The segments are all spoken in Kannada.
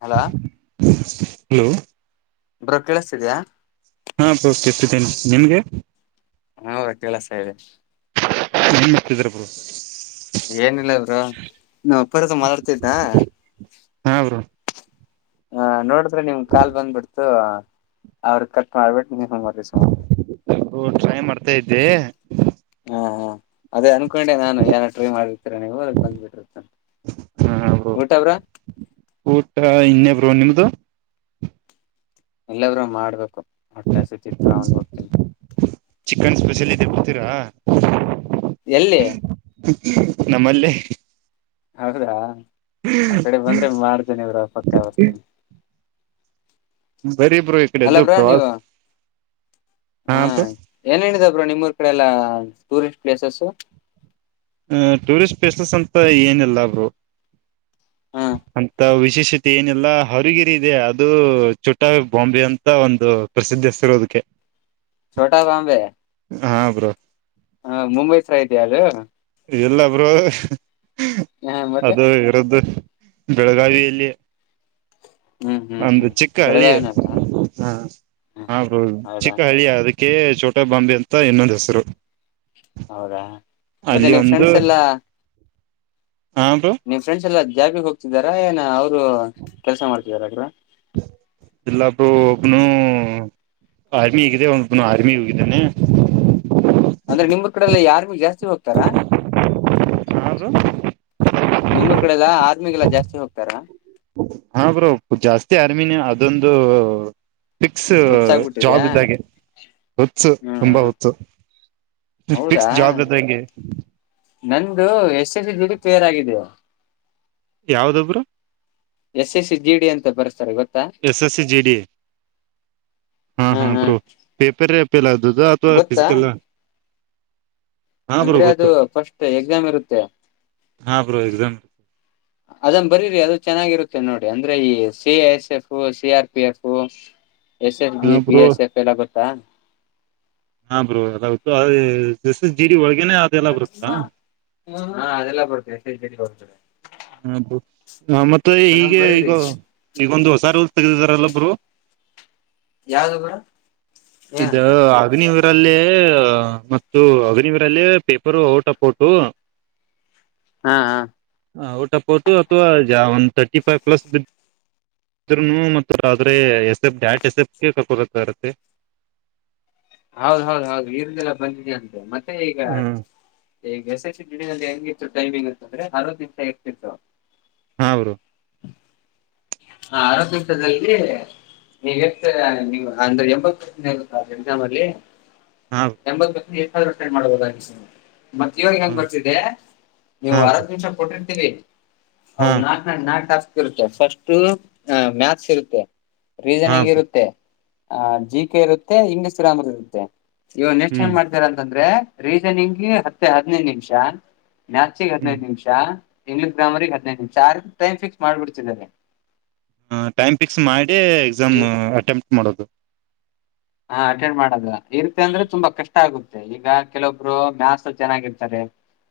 ಹ [inaudible] ಹಲೋ [inaudible] ಬ್ರೋ ಕೇಳಿಸತಿದ್ಯಾ ಹಾ ಪ ಕರ್ತಿದ್ದೇನೆ ನಿಮ್ಗೆ. ಹೌದ ಕೆಳಸ ಇದೆ. ಏನ್ [inaudible] ಏನಿಲ್ಲವರು ನೀ ಅಪ್ಪರಸ ಮಾತಾಡ್ತಿದ್ದ. ಹಾ ಬ್ರೋ ಹ ನೋಡಿದ್ರೆ ನಿಮ್ ಕಾಲ್ ಬಂದ್ಬಿಡ್ತು. ಅವ್ರ ಕಟ್ ಮಾಡ್ಬಿಟ್ಟು ನೀವು ಮ [inaudible] ಹ ಟ್ರೈ ಮಾಡ್ತಾ ಇದ್ದೆ. ಹಾ ಹಾ ಅದೇ ಅನ್ಕೊಂಡೆ ನಾನು ಯಾರು ಟ್ರೈ ಮಾಡಿರ್ತೀರ ನೀವು ಅ ಬಂದ್ಬಿಟ್ಟಿತ್ತ. ಊಟ ಬ್ರೋ. ಊಟ ಇನ್ನೇ ಬ್ರೋ ನಿಮ್ದು ಎಲ್ಲಬ್ರುೂ ಮಾಡ್ಬೇಕು ಹೊಟ್ಟೆ ಹಸತಿತ್ತು ಅವನ್ ಹೋಗ್ತೀನಿ. ಚಿಕನ್ ಸ್ಪೆಷಲಿಟ ಕೊಡ್ತೀರಾ. ಎಲ್ಲಿ ನಮ್ಮಲ್ಲಿ. ಹೌದಾ ಆ ಕಡೆ ಬಂದ್ರೆ ಮಾಡಾರ್ದೇನ ಇವ್ರ ಪಕ್ಕ ವಸ್ಥನೆ. ಬರೀ ಬ್ರೋ ಈ ಅಲ್ಲ ಕಡೆದ್ದು ಬ್ರಾ ಪ್ರವಾಸ ನೀವು ಹಾ ಏನ್ ಹೇಳಿದ. ಇಬ್ ನಿಮ್ಮೂರ್ ಕಡೆ ಎಲ್ಲಾ ಟೂರಿಸ್ಟ್ ಪ್ಲೇಸಸ್ ಹ ಟೂರಿಸ್ಟ್ ಪ್ಲೇಸಸ್ ಅಂತ ಏನಲ್ಲಬ್ರು ಹಾ ಅಂತ. ವಿಶೇಷತೆ ಏನಿಲ್ಲ ಹರಗಿರಿ ಇದೆ ಅದು ಚೊಟ್ಟ ಬಾಂಬೆ ಅಂತ ಒಂದು ಪ್ರಸಿದ್ಧತಿರೋದಕ್ಕೆ. ಕೆ [inaudible] ಚೋಟಾ ಬಾಂಬೆ ಹ ಮುಂಬೈಸ ತ ಅದು. ಎಲ್ಲಬ್ರು ಹ ಮತ್ತೆ ಅದು ಇರದುು ಬೆಳಗಾವಿಯಲ್ಲಿ. ಹ್ಮ್ ಹ್ಮ್ ಒಂದು ಹ್ಮ್ ಚಿಕ್ಕ ಹಳ್ಳಿ ಬೆಳಗಾವಿನಲ್ಲ ಹ. ಹ ಹ ಆಗ್ದು ಹೌದಾ ಚಿಕ್ಕ ಹಳ್ಳಿಯ ಅದಕ್ಕೆ ಚೋಟ ಬಾಂಬಿ ಅಂತ ಇನ್ನೊಂದು ಹೆಸರು. ಹೌದಾ ಮತ್ತೆ ಅಲ್ಲಿ ನೀವು ಒಂದು ಫ್ರೆಂಡ್ಸ್ ಎಲ್ಲಾ. ಹಾ ಬ್ರೋ ನಿವ ಫ್ರೆಂಡ್ಸ್ ಎಲ್ಲಾ ಜಾಬಿಗೆ ಹೋಗತಿದಾರ ಏನ ಅವ್ರ. ಕೆಲ್ಸ ಮಾಡ್ತಿದಾರ್ರ ಬ್ರೋ. ಇನು ಆರ್ಮಿಗಿದೆ ಒ ಆರ್ಮಿ ಹೋಗಿದ್ದಾನೆ. ಅಂದ್ರೆ ನಿಮ ಕಡೆಲ್ಲ ಯಾರ್ಗು ಜಾಸ್ತಿ ಹೋಗ್ತಾರಾ. ಹಾ ಬ್ರೋ. ನಿಮ್ಮರ್ ಕಡೆ ಎಲ್ಲ ಆದರ್ಮಿಗೆಲ್ಲಾ ಜಾಸ್ತಿ ಹೋಗ್ತಾರ. ಅಮನ್ ಅದೊಂದು. ಫಿಕ್ಸ್ ಜಾಬ್ ಹುಚ್ಚಾಗ್ಬಿಟ್ಟಿದ್ಯಾ ಇದ್ದಾಗೆ ಹೊುತ್ಸು ತುಂಬಾ ಹ್ಮ್ ಹೊತ್ತು. ಹೌದಾ ನಂದು ಯಶಸ್ ದುಡಿ ಪೇರ್ ಆಗಿದ. ಯಾವ್ದಬ್ರು. S S C G D ಅಂತ ಬರೆಸ್ತಾರೆ ಇವತ್ತು S S C G D ಹಾ ಹಾ ಬ್ರೋ ಪೇಪರ್ ಗೊತ್ತಾ ಫಿಸಿಕಲ್ ಹಾ ಬ್ರೋ ಅಂದ್ರೆ ಅದು ಗೊತ್ತು ಫಸ್ಟ್ ಎಕ್ಸಾಮ್ ಇರುತ್ತೆ ಹಾ ಬ್ರೋ ಎಕ್ಸಾಮ್ ಅದನ್ ಬರರಿ ಅದು ಚೆನ್ನಾಗಿರುತ್ತೆ ನೋಡಿಿ ಅಂದ್ರೆ ಈ C S F C R P F S S ಹಾ B B bro S F ಎಲ್ಲ [unintelligible] ಹಾ ಬ್ರೋ ಜೀಡಿ ಒಳಗೆ ಹಾ ಅದೆಲ್ಲ ಬರ್ತ [unintelligible] ಹ ಮತ್ತೆ ಅದನ್ ಹೀಗೆ ಈಗ ಬರೀರಿ ಈಗೊಂದು ಹೊಸಾರ ತೆಗದಿದಾರಲ್ಲಬ್ರು. ಯಾವ್ದ ಬ್ರೋ ಇದು ಅಗ್ನಿವಿರಲ್ಲಿ ಮತ್ತು ಅಗ್ನಿವರಲ್ಲಿ ಪೇಪರು ಔಟ್ ಆಫ್ ಔಟು ಹ ಹಾ ಹಾ ಔಟಪೋಟು ಅಥವಾ ಒನ್ ತರ್ಟಿ ಫೈ್ ಪ್ಲಸ್ ಇದ್ರನು ಆದ್ರೆ ಎಸ್ ಎಫ ಡ್ಯಾಟ್ ಎಸ್ ಎಫಗೆ ಕಕೋದ ಇರತ್ತೆ ಹೌದ ಹೌದು ಹೌದು ಇರ್ದೆಲ್ಲ ಬಂದಿದ ಅಂತೆ ಮತ್ತೆ ಈಗ ಹ್ಮ್ ಈಗ ಎಸ್ ಎಸ್ ದಿನಲ್ಲಿ ಹೆಂಗಿತ್ತು ಟೈಮಿಂಗ್ ಅಂತಂದ್ರೆ ಅರ್ವತ್ತು ನಿಮಿಷ ಇರ್ತಿತ್ತು ಹಾ ಬ್ರೋ ಹ ಅರವಥೆಂಟರ್ದಲ್ಲಿ ನೀವೆಷ್ಟು ನೀವು ಅಂದ್ರೆ ಎಂಬತ್ತುಾದ್ರೆ ಎಲ್ಲಿ ಹಾ ಎಂಬತ್ ಎಸ್ಟ್ ಆದ್ರೂ ಅಟೆಂಡ್ ಮಾಡ್ಬುದ ಮತ್ತ ಇವಾಗ ಹಾ ಹೆಂಗ್ ಬರ್ತಿದ್ದೆ ನೀವು ಹಾ ಬ್ರೋ ಅರದ ನಿಮಿಷ ಕೊಟ್ಟಿರ್ತೀವಿ ಹಾ ಹೌದ ನಾಲ್ಕ ನ ನಾಲ್ಕು ಟಾಸ್ಕ್ ಇರುತ್ತೆ ಫಸ್ಟ್ು ಅ ಮ್ಯಾಥ್ಸ್ ಇರುತ್ತೆ ಹಾ ರೀಸನಿಂಗ್ ಬ್ರೋ ಇರುತ್ತೆ ಅಹ ಜಿ ಕೆ ಇರುತ್ತೆ ಇಂಗ್ಲಿಷ್ ಗ್ರಾಮರ್ ಇರುತ್ತೆ ಇವ ನೆಕ್ಸ್ಟ್ ಹ್ಮ್ ಏನ್ ಮಾಡ್ತೀರ ಅಂತಂದ್ರೆ ರೀಸನಿಂಗ್ ಹತ್ತೆ ಹದಿನೈದು ನಿಮಿಷ ಮ್ಯಾಥ್ಸಿಗೆ ಹ್ಮ್ ಹದಿನೈದು ನಿಮಿಷ ಇಂಗ್ಲಲಿಷ್ ಗ್ರಾಮರಿರಿಗೆ ಹದಿನೈದು ನಿಮಿಷ ಟೈ್ ಫಿಕ್ಸ್ ಮಾಡಬಿಡ್ತಿದಿದ್ದಾರೆ ಹ ಟೈಮ್ ಫಿಕ್ಸ್ ಮಾಡಿ ಎಕ್ಸಾಮ್ ಈ ಅಟೆಂಪ್ಟ್ ಮಾಡೋದು ಹಾ ಅಟೆಂಡ್ ಮಾಡದ ಇರುತ್ತೆ ಅಂದ್ರೆ ತುಂಬಾ ಕಷ್ಟ ಆಗುತ್ತೆ ಈಗ ಕೆಲವೊಬ್ರು ಮ್ಯಾಥಸ್ ಚೆನ್ನಾಗಿರ್ಾರೆ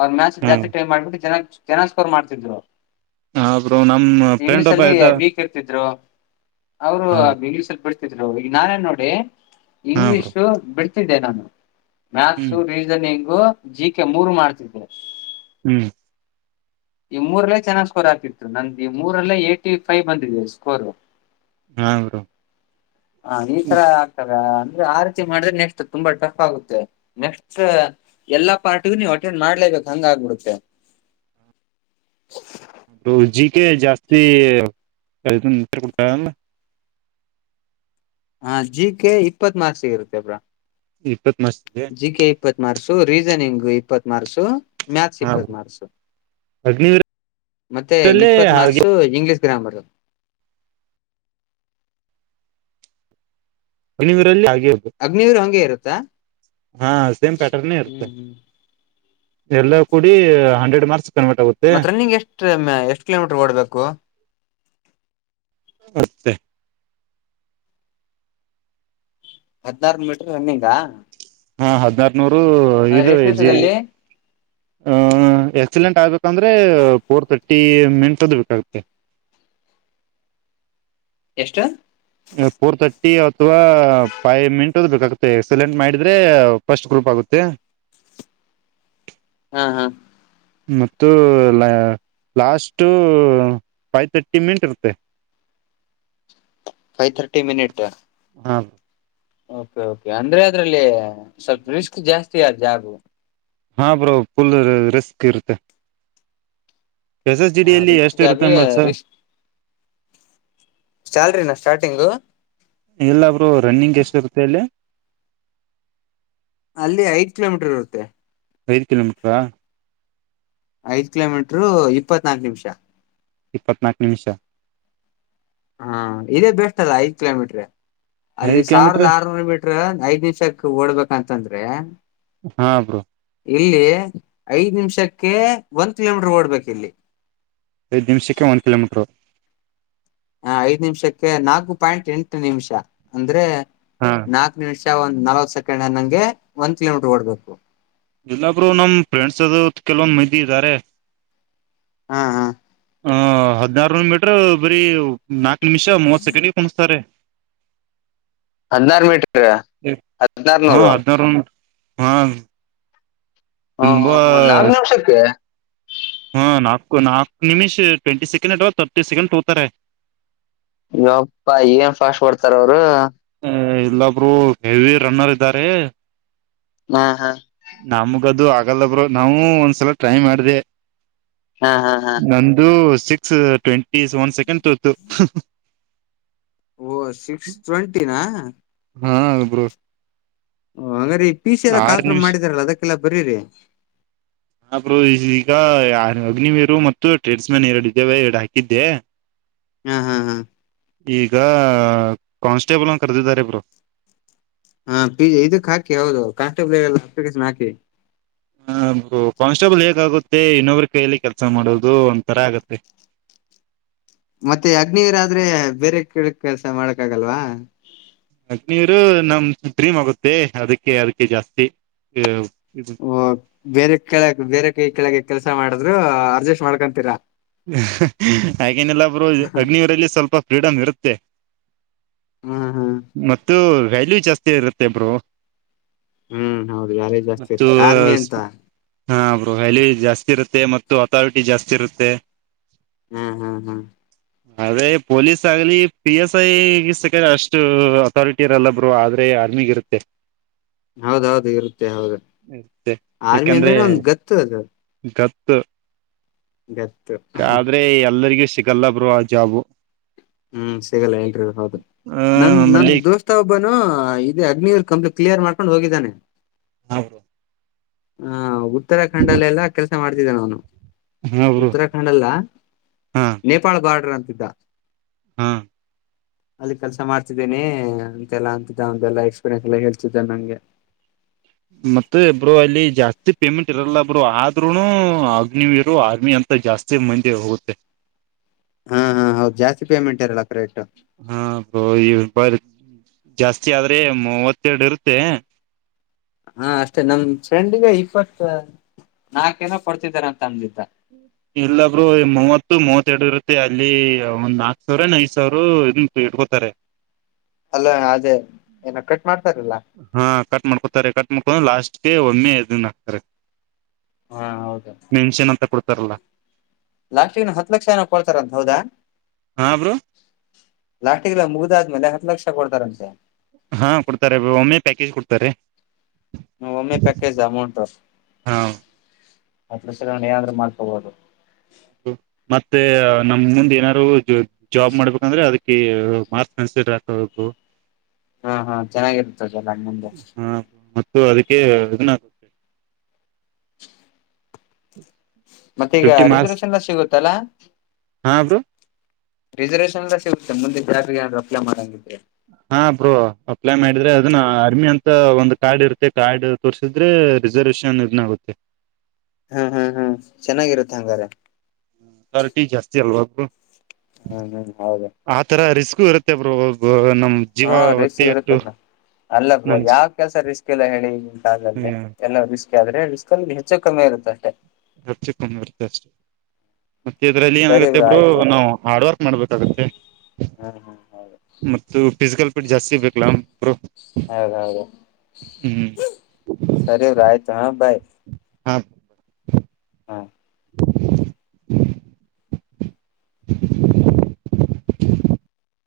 ಅವ್ರ ಮ್ಯಾಥ್ಸ್ ಜಾಸ್ತಿ ಟೈ ಹಾ ಮಾಡ್ಬಿಟ್ಟು ಚೆನ್ನ ಚೆನ್ನಾಗಿ ಸ್ಕೋರ್ ಮಾಡ್ತಿದ್ರು ಬ್ರೋ ನಮ್ ಫ್ರೆಂಡ್ ಇಂಗ್ಲೀಷ್ ಒಬ್ಬ ಅಲ್ಲಿ ಇದ್ದ ವೀಕ್ ಇರ್ತಿದ್ರು ಅವರು ಹಾ ಇಂಗ್ಲೀಷ್ ಅಲ್ಲಿ ಬಿಡ್ತರು ್ ಈಗ ನಾನೇ ನೋಡಿ ಬ್ರೋ ಇಂಗ್ಲಿೀಷು ಬಿಡ್ತಿದ್ದೆ ನಾನು ಹ್ಮ್ ಮ್ಯಾಥ್ಸ ರೀಸನಿಂಗ್ ಜಿ ಕೆ ಮೂರು ಮಾಡ್ತಿದ್ದವು ಹ್ಮ್ ಈ ಮೂರಲ್ಲೇ ಚೆನ್ನಾಗ್ ಸ್ಕೋರ್ ಹಾಕತಿತ್ತು ನಂದ ಈ ಮೂರಲ್ಲೇ ಹೈಟ್ಫೈವ್ ಬಂದಿದೀ ಸ್ಕೋರ್ ಹಾ ಬ್ರೋ ಹ ಈ ತರ ಆಗ್ತದೆ ಆ ರತಿ ಮಾಡಿದ್ರೆ ನೆಕ್ಸ್ಟ್ ತುಂಬಾ ಟಫ್ ಆಗುತ್ತೆ ನೆಕ್ಸ್ಟ್ ಎಲ್ಲಾ ಪಾರ್ಟಗು ನೀವು ಅಟೆಂಡ್ ಮಮಾಡಲೇ ಬೇಕು ಹಂಗ ಆಗ್ಬಿಡುತ್ತೆ [inaudible] [inaudible] ಜಿಕೆ ಜಾಸ್ತಿ ಹಾ ಜಿ ಕೆ ಇಪ್ಪತ್ ಮಾರ್ಕ್ಸ್ಗ ಇರುತ್ತೆ ಬ್ರೋ ಇಪ್ಪತ್ ಮಾರ್ಕ್ಸ್ ಗೆ ಜ ಕೆ ಇಪ್ಪತ್ ಮಾರ್ಸು ರೀಸನಿಂಗ್ ಇಪ್ಪತ್ ಮಾರ್ಸು ಮ್ಯಾಥಸ್ ಹಾ ಇಪ್ಪತ್ ಮಾರ್ಕ್ಸ ಅಗ್ನಿವೀರಲ್ಲಿ ಮತ್ತೆ ಇಪ್ಪತ್ ಹಾಗೆ ಮಾರ್ಕ್ಸು ಇಂಗ್ಲೀಷ್ ಗ್ರಾಮ್ಮರ್ ಅನಿವೀರಲ್ಲಿ ಅಗ್ನವೀರು ಹಂಗೆ ಇರುತ್ತಾ ಹಾ ಸೇಮ್ ಪ್ಯಾಟರ್ನ್ೇ ಇರುತ್ತೆ ಹ್ಮ್ ಹ್ಮ್ ಎಲ್ಲ ಕೂಡಿ ಹಂಡ್ರೆಡ್ ಮಾರ್ಕ್ಸ್ ಕನ್ವರ್ಟ್ ಆಗುತ್ತೆ ಮತ್ತತ್ ರನ್ನಿಂಗ್ ಎಷ್ಟ ಎಷ್ಟ್ ಕಿಲೋಮೀಟರ್ ಓಡ್ಬೇಕು [unintelligible] ಹದ್ನಾರು ಮೀಟರ್ ರನ್ನಿಂಗ ಹಾ ಹದನಾರನೂರು ಇದು ಎಜಿ ನಿಮಿಷದಲ್ಲಿ ಹ ಎಕ್ಸಿಲೆಂಟ್ ಆಗ್ಬೇಕಂದ್ರೆ ಪೋರ್ತ ಟ್ಟಿ ಮೆನ್ ತದ್ಬೇಕೇಕಾಗುತ್ತೆ. ಎಷ್ಟ. ನೀವು ಫೋರ್ ಥರ್ಟಿ. ಅಥ್ವಾ ಫೈವ್ ಮಿನಿಟ್ ಅ ಬೇಕಾಗುತ್ತೆ ಎಕ್ಸಲೆಂಟ್ ಮಾಡಿದ್ರೆ ಫಸ್ಟ್ ಗ್ರೂಪ್ ಆಗುತ್ತೆ. ಹ [inaudible] ಹ ಹಾ ಮತ್ತು ಲ. ಲಾಸ್ಟು ಫೈವ್ ತರ್ಟಿ ಮಿಂಟ್ ಇರುತ್ತೆ. Five thirty minute. ಹಾ ಕೆ ಕೆ ಅಂದ್ರೆ ಅದ್ರಲ್ಲಿ ಸ್ವಲ್ಪ ರಿಸ್ಕ್ ಜಾಸ್ತಿ ಆದ ಜಾಗು. ಹಾ ಬ್ರೋ ಪುಲ್ ರಿಸ್ಕ್ ಇರುತ್ತೆ. ಎಸ್ ಎಸ್ ಜಿ ಹಾ ಡಿಯಲ್ಲಿ ರಿಶ ಎಷ್ಟು ಇರುತ್ತೆ ಅಂಬ ಸರ್ ಜಾಬಿರಿ ಶಲ್ರಿ ನ. ಸ್ಟಾರ್ಟಿಂಗು. ಇಲ್ಲ ಬ್ರೋ ರನ್ನಿಂಗ್ ಎಷ್ಟ ಇರುತ್ತೆ ಹೇಳಿ. ಅಲ್ಲಿ ಐದ ಕಿಲೋಮೀಟರ್ ಇರುತ್ತೆ. ಐದು ಕಿಲೋಮೀಟ್ರಾ. ಐದ್ ಕಿಲೋಮೀಟರು ಇಪ್ಪತ್ನಾಕು ನಿಮಿಷ. ಇಪ್ಪತ್ತ್ನಾಕು ನಿಮಿಷ. ಹಾ ಇದೇ ಬೆಸ್ಟ್ ಅಲ್ಲ ಐದ್ ಕಿಲೋಮೀಟ್ರ ಅಲ್ಲಿ ಐದು ಸಾವಿರದ ಕಿಲೋಮೀಟ್ರ ಆರ್ನೂರ ಮೀ. ಐದ್ ನಿಮಷಕ್ ಓಡ್ಬೇಕಂತಂದ್ರೆ. ಹಾ ಬ್ರೋ. ಇಲ್ಲಿ ಐದ್ ನಿಮಿಷಕ್ಕೆ ಒಂದ್ ಕಿಲೋಮೀಟರ್ ಓಡ್ಬೇಕ ಇಲ್ಲಿ. ನಿಮ್ಸಕ್ಕೆ ಒಂದ ಕಿಲೋಮೀಟರು. ಹ ಐದ್ ನಿಮಿಷಕ್ಕೆ ನಾಲ್ಕು ಪಾಯಿಂಟ್ ಎಂಟ ನಿಮಿಷ ಅಂದ್ರೆ ಹಾ ನಾಕ್ನಿಮಿಷ ಒಂದ್ ನಲ್ವ ಸೆಕೆಂಡ್ ನಂಗೆಂದ ಕಿಲೋಮೀಟರ್ ಓಡ್ಬೇಕು. ಎಲ್ಲಬ್ರು ನಮ್ ಫ್ರೆಂಡ್ಸ್ ಅದು ಕೆಲವೊಂದ್ ಮಂದಿ ಇದ್ದಾರೆ. ಹಾ ಹಾ ಆ ಹದ್ನಾರು ಮೀಟ್ರ ಬರೀ ನಾಲ್ಕ್ ನಿಮಿಷ ಮೂವತ್ ಸೆಕೆಂಡ್ಗೆ ಕಣಿಸ್ತಾರೆ. ಹದ್ನಾರು ಮೀಟರ್ ಹಾ ಹದಿನಾರನೂರು ಹದ್ನಾರು ಹಾ ಹ್ಮ ತುಂಬಾ ಹ್ಮ್ ಹ್ಮ್ ನಾಲ್ ನಿಮಿಷಕ್ಕೆ. ಹಾ ನಾಲ್ಕು ನಾಲ್ಕು ನಿಮಿಷ ಟ್ವೆಂಟಿ ಸೆಕೆಂಡ್ ಅಥವಾ ತರ್ಟಿ ಸೆಕೆಂಡ್ ತೋಗತಾರೆ. ಇಪ್ಪಾ ಏನ್ ಫಾಸ್ಟ್ ಕೊಡ್ತಾರ ಅವರು. ಇಲ್ಲೊಬ್ರು ಹೆವಿ ರನ್ನರ್ ಇದಾರೆ ಹಾ ಹಾ ನಮಗದು ಆಗಲ್ಲಬ್ರರು ನಾವೂ ಒಂದ್ಸಲ ಟ್ರೈ ಮಾಡ್ದ. ಹಾ ಹಾ ಹಾ ನಂದು ಸಿಕ್ಸ್ ಟ್ವೆಂಟಿ ಒನ್ ಸೆಕೆಂಡ್ ತತ್ತು. ಓ ಸಿಕ್ಸ್ ಟ್ವೆಂಟಿ ನ. ಹೂ ಹೂ ಓ ಹಂಗ್ರೀ ಪಿ ಸಿ ಎಲ್ಲ ಕಾಲ ಫಾರ್ಮ್ ಮಾಡಿದಾರಲ್ಲ ಅದಕ್ಕೆಲ್ಲ ಬರರಿ. ಹಾ ಬ್ರೋ ಈಗ ಅಗ್ನಿವೀರು ಮತ್ತು ಟ್ರೇಡ್ಸ್ ಮ್ಯಾನ್ ಎರಡು ಇದ್ದೇವೆ ಎರಡು ಹಾಕಿದ್ದೆ. ಹ್ಮ ಹಾ ಹಾ ಈಗ ಕಾನ್ಸ್ಟೇಬಲ್ ಅಂತ ಕರೆದಿದ್ದಾರೆ ಬ್ರೋ ಹಾ ಪ ಇದಕ್ ಹಾಕಿ ಹೌದು ಕಾನ್ಸ್ಟೇಬಲ್ ಅಪ್ಲಿಕನ್ ಹಾಕಿ. ಹ ಕಾನ್ಸ್ಟೇಬಲ್ ಹೇಗಾಗುತ್ತೆ ಇನ್ನೊಬ್ಬ್ರ ಕೈಯಲ್ಲಿ ಕೆಲ್ಸ ಮಾಡೋದು ಒಂಥರ ಆಗತ್ತೆ. ಹಾ ಹ [inaudible] ಮತ್ತೆ ಅಗ್ನಿವರಾದ್ರೆ ಬೇರೆ ಕೇಳಕ್ ಕೆಲ್ಸ ಮಾಡಕ್ ಆಗಲ್ವಾ ಅಗ್ನಿವೀರ ನಮ್ಮ ಡ್ರೀಮ್ ಆಗುತ್ತೆ ಅದಕ್ಕೆಅದಕ್ಕೆ ಜಾಸ್ತಿ ಇದು. ಓ ಬೇರೆ ಕೆಳಗೆ ಬೇರೆ ಕೈ ಕೆಳಗೆ ಕೆಲ್ಸ ಮಾಡಿದ್ರು ಅಡ್ಜಸ್ಟ್ ಮಾಡ್ಕೊಂತೀರಾ ಹಾಗೇನಿಲ್ ಬ್ರೋ ಅಗ್ನಿವೀರದಲ್ಲಿ ಸ್ವಲ್ಪ ಫ್ರೀಡಮ್ ಇರುತ್ತೆ ಹ್ಮ ಹಾ ಮತ್ತು ವ್ಯಾಲ್ಯೂ ಜಾಸ್ತಿ ಇರುತ್ತೆ ಬ್ರೋ ಹ್ಮ್ ಹೌದು ಯಾರೇ ಜಾಸ್ತಿ ಇರುತ್ತೆ ಆರ್ಮಿ ಅಂತ ದೋಸ್ತ ಹಾ ವ್ಯಾಲ್ಯೂ ಜಾಸ್ತಿ ಇರುತ್ತೆ ಮತ್ತು ಅಥಾರಿಟಿ ಜಾಸ್ತಿ ಇರುತ್ತೆ ಹ್ಮ್ ಹ್ಮ್ ಹ್ಮ್ ಅದೇ ಪೊಲೀಸ್ ಆಗ್ಲಿ ಪಿ ಎಸ್ ಐ ಸಕ್ರ ಅಷ್ಟು ಅಥಾರಿಟಿ ಇರಲ್ಲ ಬ್ರೋ ಆದ್ರೆ. ಆರ್ಮಿಗ ಇರುತ್ತೆ. ಹೌದೌದು ಇರುತ್ತೆ ಹೌದು ಇರುತ್ತೆ ಆರ್ಮಿ ಅಂದ್ರ ಒಂದ್ ಗತ್ತು ಅದದು ಹೆ ಆದ್ರೆ ಎಲ್ಲರಿಗೂ ಸಿಗಲ್ಲ ಬ್ರೋ ಆ ಜಾಬು ಹ್ಮ್ ಸಿಗಲ್ಲ ಎಲ್ರಿ ಹೌದು ಆ ನಂದ ನನ್ ನಮ್ಮಲ್ಲಿ ದೋಸ್ತ ಒಬ್ಬ ಇೇ ಅಗ್ನಿರ್ ಕಂಪ್ಲೀಟ್ ಕ್ಲಿಯರ್ ಮಾಡ್ಕೊಂಡು ಹೋಗಿದ್ದಾನೆ ಹೌದು ಹ ಉತ್ತರಾಖಂಡಲ್ಲೆಲ್ಲ ಕೆಲ್ಸ ಮಾಡ್ತಿದ್ದೆ ನು ಬ್ರೋ ಉತ್ತರಾಖಂಡ್ ಅಲ್ಲ ಹಾ ನೇಪಾಳ್ ಬಾರ್ಡರ್ ಅಂತಿದ್ದ ಹಾ ಅಲ್ಲಿ ಕೆಲ್ಸ ಮಾಡ್ತಿದ್ದೀನಿ ಅಂತೆಲ್ಲಾ ಅಂತಿದ್ದ ಒಲ್ಲಾ ಎಕ್ಸ್ಪೀರಿಯನ್ಸ್ ಎಲ್ಲ ಹೇಳ್ತಿದ್ದ ನಂಗೆ ಹ ಹಾ ಮತ್ತೆ ಬ್ರೋ ಅಲ್ಲಿ ಜಾಸ್ತಿ ಪೇಮೆಂಟ್ ಇರಲ್ಲಬ್ರೋ ಆದ್ರೂನು ಅಗ್ನಿವೀರ ನು ಅಂತ ಮ ಜಾಸ್ತಿ ಮಂದೆ ಹೋಗುತ್ತೆ ಹಾ ಹಾ ಹೌದು ಜಾಸ್ತಿ ಪೇಮೆಂಟ್ ಇರಲ್ಲ ಕ್ರೇಟ್ ಹಾ ಈ ಬ ಜಾಸ್ತಿ ಆದ್ರೆ ಮೂವತ್ತೆರಡು ಇರುತ್ತೆ ಹಾ ಅಷ್ಟೇ ನಮ ಫ್ರೆಂಡಗ ಇಪ್ಪತ್ತ ನಾಕೇಏನ ಕೊಡ್ತಿದಾರ ಅಂತ ಅಂದಿದ್ದ ಇಲ್ಲಬ್ರು ಮೂವತ್ತು ಮೂವತ್ತೆರಡು ಇರುತ್ತೆ ಅಲ್ಲಿ ಒಂದ್ ನಾಕ್ ಸಾವರ ಐದ್ ಸಾವಿರ ಇಟ್ಕೊತಾರೆ ಅಲ್ಲ ಅದೇ ಏನ ಕಟ್ ಮಾಡ್ ಹಾ ಕಟ್ ಮಾಡ್ಕೊತಾರೆ ಕಟ್ ಮಾಡ್ಕೊಂಡ ಲಾಸ್ಟ್ಗೆ ಒಮ್ಮೆ ಇದನ್ ಹಾಕ್ತಾರೆ ಹಾ ಹೌದ ಉತ್ತರ್ಲ ಲಾಸ್ಟ್ ನ ಹತ್ ಲಕ್ಷ ಜಏನಕೊಳ್ತಾರಂತ ಹೌದಾ ಹಾ ಬ್ರೋ ಲಾಸ್ಟಿಗ್ಲ್ಲ ಮುಗ್ದಾದ್ಮೇಲೆ ಹತ್ ಲಕ್ಷ ಕೊಡ್ತಾರಂತೆ ಹಾ ಕೊಡ್ತಾರೆ ಒಮ್ಮೆ ಪ್ಯಾಕೇಜ್ ಕೊಡ್ತಾರೆ ಒಮ್ಮೆ ಪ್ಯಾಕೇಜ್ ಅಮೌಂಟ್ ಹಾ ಹತ್ರ ಚಲ ಏನಾದ್ರೂ ಮಾಡ್ಕೊಬೋದು ಮತ್ತೆ ನಮ್ ಮುಂದ್ ಏನಾರು ಜಾಬ್ ಮಾಡ್ಬೇಕಂದ್ರೆ ಅದ ಮಾರ್ ಮಸತ ಹು ಹಾ ಹಾ ಚೆನ್ನಾಗಿರುತ್ತದೆಲ್ಲ ಮುಂದೆ ಸೊ ಅದಕ್ಕೆ ಇದನ್ನಾಗೆ [inaudible] ಮತ್ತ ಈಗ ಫಿಫ್ಟಿ ಮಾರ್ಕ್ಸ್ ರಿಸರ್ವೇಶನ್ ಎ ಸಿಗುತ್ತಲ್ಲಾ ಹಾ ಬ್ರೋ ರಿಸರ್ವೇಷನ್ ಎಲ್ಲ ಸಿಗುತ್ತೆ ಮುಂದೆ ಜಾರಿಗೆ ಯಾರರು ಅಪ್ ಮಾಡಂಗಿದೆ ಹಾ ಬ್ರೋ ಅಪ್ಲೈ ಮಾಡಿದ್ರೆ ಅದನ್ನ ಆರ್ಮಿ ಅಂತ ಒಂದ್ ಕಾರ್ಡ್ ಇರುತ್ತೆ ಕಾರ್ಡ್ ತೋರ್ಸಿದ್ರೆ ರಿಸರ್ವಷನ್ ಇದನ್ನಗುತ್ತೆ ಹ್ಮ್ ಹ್ಮ್ ಹ್ಮ್ ಚೆನ್ನಾಗಿರುತ್ತೆ ಹಂಗಾರೆ ಕಟಿ ಜಾಸ್ತಿ ಅಲ್ವಾಬ್ರು ಹ್ಮ ಹ್ಮ್ ಹೌದ ರಿಸ್ಕ್ ಇರುತ್ತೆ ಬ್ರ ಹೋಗ ಹಾ ರೇಶ ಇರುತ್ತಲ್ ಅಲ್ಲ ಬ್ರೋ ನಮ್ ಯಾವ್ ಕೆಲ್ಸ ರಿಸ್ಕ್ ಇಲ್ಲ ಹೇಳಿ ಈಗಿನ ಕಾಲದಲ್ಲಿ ಎಲ್ಲ ರಿಸ್ಕ್ ಅದ್ರೆ ರಿಸ್ಕಲ್ಲಿ ಹೆಚ್ಚು ಕಮ್ಮಿ ಇರುತ್ತ ಅಷ್ಟೆ ಹ ಚಿಕ್ಕರ್ ಜಷ್ಟ ಮತ್ತೆ ಇದ್ರಲ್ಲಿ ಸರಿ ಏನಾಗುತ್ತೆ ಬ್ರೋ ಒಬ್ರು ಆಯ್ತು ನಾವು ಹಾರ್ಡ್ ವರ್ಕ್ ಮಾಡ್ಬೇಕಾಗತ್ತೆ ಹ್ಮ್ ಹ್ಮ್ ಹೌದು ಮ ಫಿಸಿಕಲ್ ಫಿಟ್ ಜಾಸ್ತಿ ಬೇಕಲಾರು ಹೌದೌದು ಸರಿ ರಾಯ್ತ ಹಾ ಭಾಯ ಹಾ ಹಾ [inaudible] [inaudible]